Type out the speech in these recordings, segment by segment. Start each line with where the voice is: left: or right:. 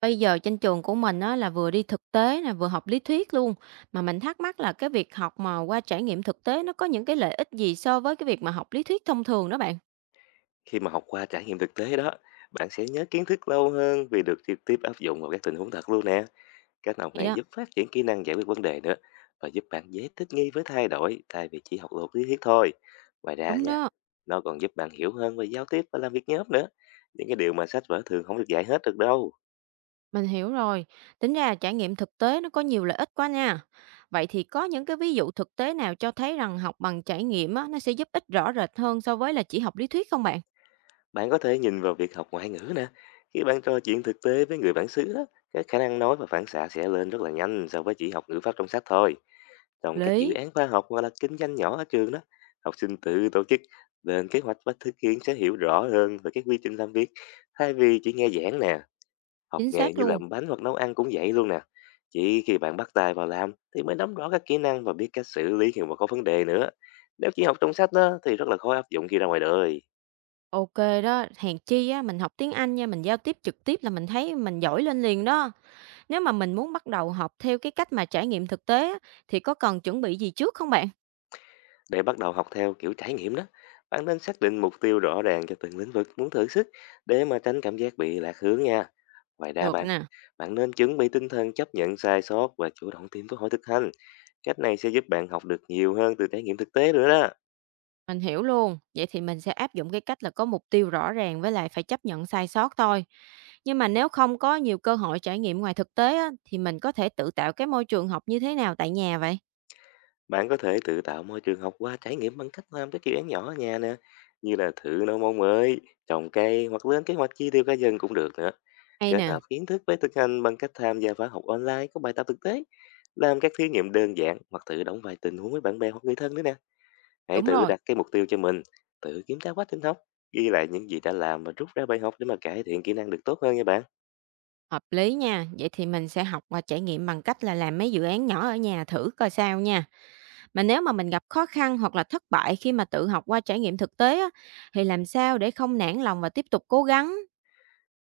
right: Bây giờ trên trường của mình á, là vừa đi thực tế nè, vừa học lý thuyết luôn. Mà mình thắc mắc là cái việc học mà qua trải nghiệm thực tế nó có những cái lợi ích gì so với cái việc mà học lý thuyết thông thường đó bạn.
left: Khi mà học qua trải nghiệm thực tế đó, bạn sẽ nhớ kiến thức lâu hơn vì được trực tiếp áp dụng vào các tình huống thật luôn nè. Cách học
right: Hay
left: này
right: đó,
left: giúp phát triển kỹ năng giải quyết vấn đề nữa và giúp bạn dễ thích nghi với thay đổi thay vì chỉ học thuộc lý thuyết thôi. Ngoài ra
right: đúng
left: nha,
right: đó,
left: nó còn giúp bạn hiểu hơn về giao tiếp và làm việc nhóm nữa. Những cái điều mà sách vở thường không được dạy hết được đâu.
right: mình hiểu rồi. Tính ra trải nghiệm thực tế nó có nhiều lợi ích quá nha. Vậy thì có những cái ví dụ thực tế nào cho thấy rằng học bằng trải nghiệm á, nó sẽ giúp ích rõ rệt hơn so với là chỉ học lý thuyết không bạn?
left: Bạn có thể nhìn vào việc học ngoại ngữ nè. Khi bạn trò chuyện thực tế với người bản xứ đó, cái khả năng nói và phản xạ sẽ lên rất là nhanh so với chỉ học ngữ pháp trong sách thôi. Trong các dự
right: Lý,
left: án khoa học hoặc là kinh doanh nhỏ ở trường đó, học sinh tự tổ chức, lên kế hoạch và thực hiện sẽ hiểu rõ hơn về cái quy trình làm việc. Thay vì chỉ nghe giảng nè, học
right: chính
left: nghề
right: xác
left: như
right: luôn.
left: làm bánh hoặc nấu ăn cũng vậy luôn nè. Chỉ khi bạn bắt tay vào làm thì mới nắm rõ các kỹ năng và biết cách xử lý khi mà có vấn đề nữa. Nếu chỉ học trong sách đó thì rất là khó áp dụng khi ra ngoài đời.
right: Ok đó, hèn chi á, mình học tiếng Anh nha, mình giao tiếp trực tiếp là mình thấy mình giỏi lên liền đó. Nếu mà mình muốn bắt đầu học theo cái cách mà trải nghiệm thực tế á, thì có cần chuẩn bị gì trước không bạn?
left: Để bắt đầu học theo kiểu trải nghiệm đó, bạn nên xác định mục tiêu rõ ràng cho từng lĩnh vực muốn thử sức để mà tránh cảm giác bị lạc hướng nha. Ngoài ra
right: Được
left: bạn,
right: nè,
left: bạn nên chuẩn bị tinh thần chấp nhận sai sót và chủ động tìm cơ hội thực hành. Cách này sẽ giúp bạn học được nhiều hơn từ trải nghiệm thực tế nữa đó.
right: mình hiểu luôn. Vậy thì mình sẽ áp dụng cái cách là có mục tiêu rõ ràng với lại phải chấp nhận sai sót thôi. Nhưng mà nếu không có nhiều cơ hội trải nghiệm ngoài thực tế á, thì mình có thể tự tạo cái môi trường học như thế nào tại nhà vậy?
left: Bạn có thể tự tạo môi trường học qua trải nghiệm bằng cách làm các dự án nhỏ ở nhà nè, như là thử nấu món mới, trồng cây hoặc lên kế hoạch chi tiêu cá nhân cũng được nữa.
right: Hay
left: Kết hợp
right: nè,
left: kiến thức với thực hành bằng cách tham gia khóa học online có bài tập thực tế, làm các thí nghiệm đơn giản hoặc tự đóng vài tình huống với bạn bè hoặc người thân nữa nè. Hãy
right: đúng
left: tự
right: rồi,
left: đặt cái mục tiêu cho mình, tự kiểm tra quá trình học, ghi lại những gì đã làm và rút ra bài học để mà cải thiện kỹ năng được tốt hơn nha bạn.
right: hợp lý nha. Vậy thì mình sẽ học và trải nghiệm bằng cách là làm mấy dự án nhỏ ở nhà thử coi sao nha. Mà nếu mà mình gặp khó khăn hoặc là thất bại khi mà tự học qua trải nghiệm thực tế á, thì làm sao để không nản lòng và tiếp tục cố gắng?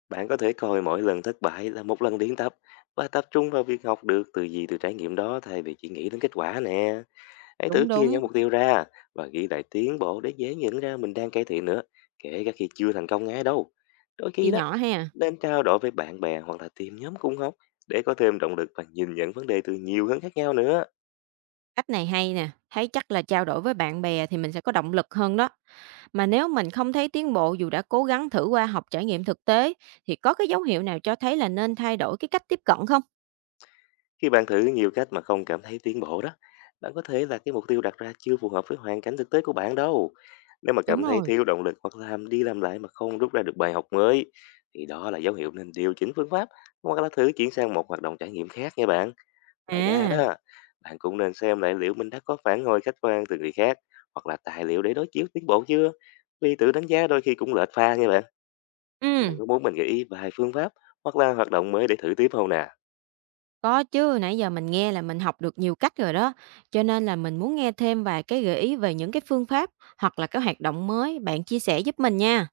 left: Bạn có thể coi mỗi lần thất bại là một lần luyện tập và tập trung vào việc học được từ gì từ trải nghiệm đó thay vì chỉ nghĩ đến kết quả nè. Hãy thử
right: Đúng,
left: chia nhỏ
right: đúng,
left: mục tiêu ra và ghi lại tiến bộ để dễ nhận ra mình đang cải thiện nữa, kể cả khi chưa thành công ngay đâu. Đôi khi
right: chia
left: đó,
right: nhỏ ha.
left: nên trao đổi với bạn bè hoặc là tìm nhóm cùng học để có thêm động lực và nhìn nhận vấn đề từ nhiều hướng khác nhau nữa.
right: Cách này hay nè, thấy chắc là trao đổi với bạn bè thì mình sẽ có động lực hơn đó. Mà nếu mình không thấy tiến bộ dù đã cố gắng thử qua học trải nghiệm thực tế thì có cái dấu hiệu nào cho thấy là nên thay đổi cái cách tiếp cận không?
left: Khi bạn thử nhiều cách mà không cảm thấy tiến bộ đó, bạn có thể là cái mục tiêu đặt ra chưa phù hợp với hoàn cảnh thực tế của bạn đâu. Nếu mà
right: Đúng
left: cảm thấy
right: rồi.
left: thiếu động lực hoặc làm đi làm lại mà không rút ra được bài học mới, thì đó là dấu hiệu nên điều chỉnh phương pháp hoặc là thử chuyển sang một hoạt động trải nghiệm khác nha bạn. Ngoài ra
right: À,
left: đó, bạn cũng nên xem lại liệu mình đã có phản hồi khách quan từ người khác hoặc là tài liệu để đối chiếu tiến bộ chưa. Vì tự đánh giá đôi khi cũng lệch pha nha bạn. Bạn
right: ừ.
left: có muốn mình gợi ý vài phương pháp hoặc là hoạt động mới để thử tiếp không nè?
right: Có chứ, nãy giờ mình nghe là mình học được nhiều cách rồi đó, cho nên là mình muốn nghe thêm vài cái gợi ý về những cái phương pháp hoặc là cái hoạt động mới bạn chia sẻ giúp mình nha,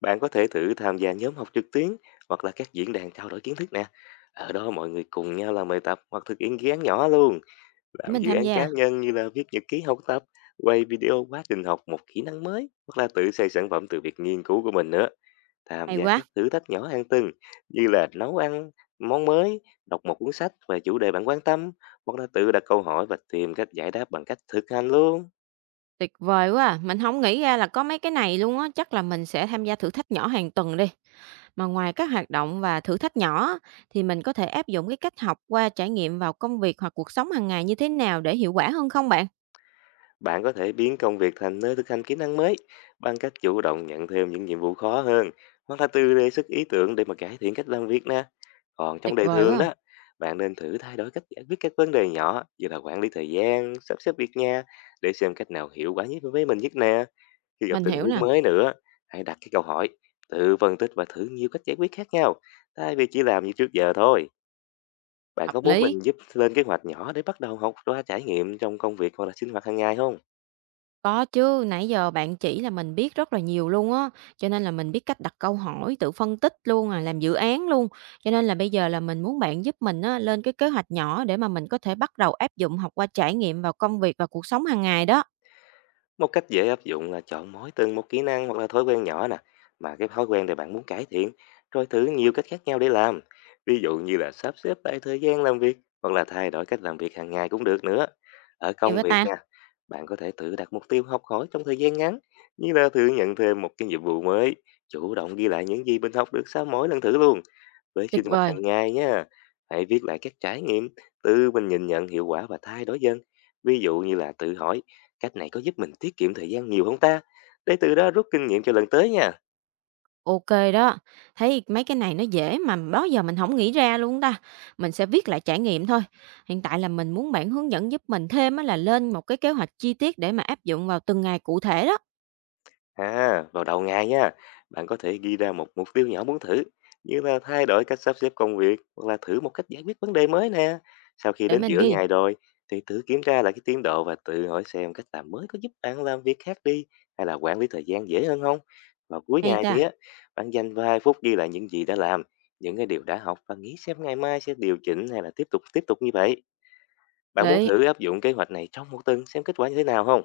left: Bạn có thể thử tham gia nhóm học trực tuyến hoặc là các diễn đàn trao đổi kiến thức nè. Ở đó mọi người cùng nhau làm bài tập hoặc thực hiện dự án nhỏ luôn.
right: để
left: Làm
right: mình
left: dự
right: tham
left: án cá
right: gia.
left: nhân như là viết nhật ký học tập, quay video quá trình học một kỹ năng mới hoặc là tự xây sản phẩm từ việc nghiên cứu của mình nữa. Tham
right: Hay
left: gia các
right: quá,
left: thử thách nhỏ hàng tuần như là nấu ăn món mới, đọc một cuốn sách về chủ đề bạn quan tâm hoặc là tự đặt câu hỏi và tìm cách giải đáp bằng cách thực hành luôn.
right: tuyệt vời quá, à. Mình không nghĩ ra là có mấy cái này luôn á, chắc là mình sẽ tham gia thử thách nhỏ hàng tuần đi. Mà ngoài các hoạt động và thử thách nhỏ á, thì mình có thể áp dụng cái cách học qua trải nghiệm vào công việc hoặc cuộc sống hàng ngày như thế nào để hiệu quả hơn không bạn?
left: Bạn có thể biến công việc thành nơi thực hành kỹ năng mới bằng cách chủ động nhận thêm những nhiệm vụ khó hơn hoặc là tự đề xuất ý tưởng để mà cải thiện cách làm việc nè. Còn trong
right: Tuyệt
left: đời
right: vời
left: thường
right: quá, à.
left: đó, bạn nên thử thay đổi cách giải quyết các vấn đề nhỏ như là quản lý thời gian, sắp xếp việc nhà để xem cách nào hiệu quả nhất đối với mình nhất nè. Khi gặp
right: Mình
left: tình
right: hiểu
left: huống
right: nè,
left: mới nữa, hãy đặt cái câu hỏi, tự phân tích và thử nhiều cách giải quyết khác nhau thay vì chỉ làm như trước giờ thôi. Bạn
right: hợp
left: có muốn
right: lý.
left: mình giúp lên kế hoạch nhỏ để bắt đầu học qua trải nghiệm trong công việc hoặc là sinh hoạt hàng ngày không?
right: Có chứ, nãy giờ bạn chỉ là mình biết rất là nhiều luôn á, cho nên là mình biết cách đặt câu hỏi, tự phân tích luôn à, làm dự án luôn. Cho nên là bây giờ là mình muốn bạn giúp mình á, lên cái kế hoạch nhỏ để mà mình có thể bắt đầu áp dụng học qua trải nghiệm vào công việc và cuộc sống hàng ngày đó.
left: Một cách dễ áp dụng là chọn mỗi từng một kỹ năng hoặc là thói quen nhỏ nè, mà cái thói quen này bạn muốn cải thiện, rồi thử nhiều cách khác nhau để làm. Ví dụ như là sắp xếp lại thời gian làm việc hoặc là thay đổi cách làm việc hàng ngày cũng được nữa. Ở
right: Hay
left: công
right: quá
left: việc
right: ta,
left: nha, bạn có thể tự đặt mục tiêu học hỏi trong thời gian ngắn, như là thử nhận thêm một cái nhiệm vụ mới, chủ động ghi lại những gì mình học được sau mỗi lần thử luôn. Với sinh
right: tuyệt
left: hoạt
right: vời,
left: hàng ngày nha, hãy viết lại các trải nghiệm, tự mình nhìn nhận hiệu quả và thay đổi dần. Ví dụ như là tự hỏi, cách này có giúp mình tiết kiệm thời gian nhiều không ta? Để từ đó rút kinh nghiệm cho lần tới nha.
right: ok đó. Thấy mấy cái này nó dễ mà đó giờ mình không nghĩ ra luôn ta. Mình sẽ viết lại trải nghiệm thôi. Hiện tại là mình muốn bạn hướng dẫn giúp mình thêm á, là lên một cái kế hoạch chi tiết để mà áp dụng vào từng ngày cụ thể đó,
left: À, vào đầu ngày nha, bạn có thể ghi ra một mục tiêu nhỏ muốn thử, như là thay đổi cách sắp xếp công việc hoặc là thử một cách giải quyết vấn đề mới nè. Sau khi
right: để
left: đến
right: mình
left: giữa
right: ghi.
left: ngày rồi, thì thử kiểm tra lại cái tiến độ và tự hỏi xem cách làm mới có giúp bạn làm việc khác đi hay là quản lý thời gian dễ hơn không. Vào cuối
right: Hay
left: ngày thì
right: ta,
left: á, bạn dành vài phút ghi lại những gì đã làm, những cái điều đã học và nghĩ xem ngày mai sẽ điều chỉnh hay là tiếp tục như vậy. Bạn muốn
right: lý.
left: thử áp dụng kế hoạch này trong 1 tuần xem kết quả như thế nào không?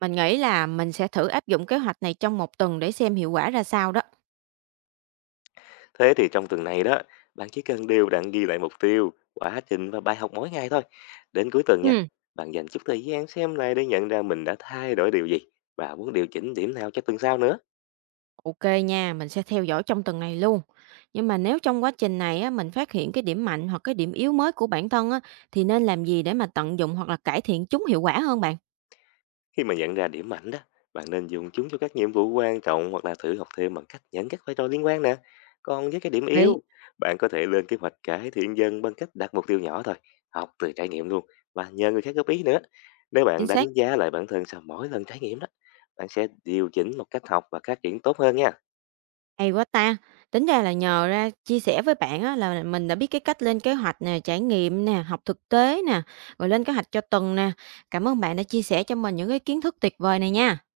right: Mình nghĩ là mình sẽ thử áp dụng kế hoạch này trong một tuần để xem hiệu quả ra sao đó.
left: Thế thì trong tuần này đó, bạn chỉ cần đều đặn ghi lại mục tiêu, quá trình và bài học mỗi ngày thôi. Đến cuối tuần nha,
right: Ừ,
left: bạn dành chút thời gian xem lại để nhận ra mình đã thay đổi điều gì và muốn điều chỉnh điểm nào cho tuần sau nữa.
right: OK nha, mình sẽ theo dõi trong tuần này luôn. Nhưng mà nếu trong quá trình này á, mình phát hiện cái điểm mạnh hoặc cái điểm yếu mới của bản thân á, thì nên làm gì để mà tận dụng hoặc là cải thiện chúng hiệu quả hơn bạn?
left: Khi mà nhận ra điểm mạnh đó, bạn nên dùng chúng cho các nhiệm vụ quan trọng hoặc là thử học thêm bằng cách nhận các vai trò liên quan nè. Còn với cái điểm
right: Đấy,
left: yếu, bạn có thể lên kế hoạch cải thiện dần bằng cách đặt mục tiêu nhỏ thôi, học từ trải nghiệm luôn và nhờ người khác góp ý nữa. Nếu bạn
right: chính xác.
left: đánh giá lại bản thân sau mỗi lần trải nghiệm đó, bạn sẽ điều chỉnh một cách học và phát triển tốt hơn nha.
right: Hay quá ta! Tính ra là nhờ ra chia sẻ với bạn á, là mình đã biết cái cách lên kế hoạch nè, trải nghiệm nè, học thực tế nè, rồi lên kế hoạch cho tuần nè. Cảm ơn bạn đã chia sẻ cho mình những cái kiến thức tuyệt vời này nha.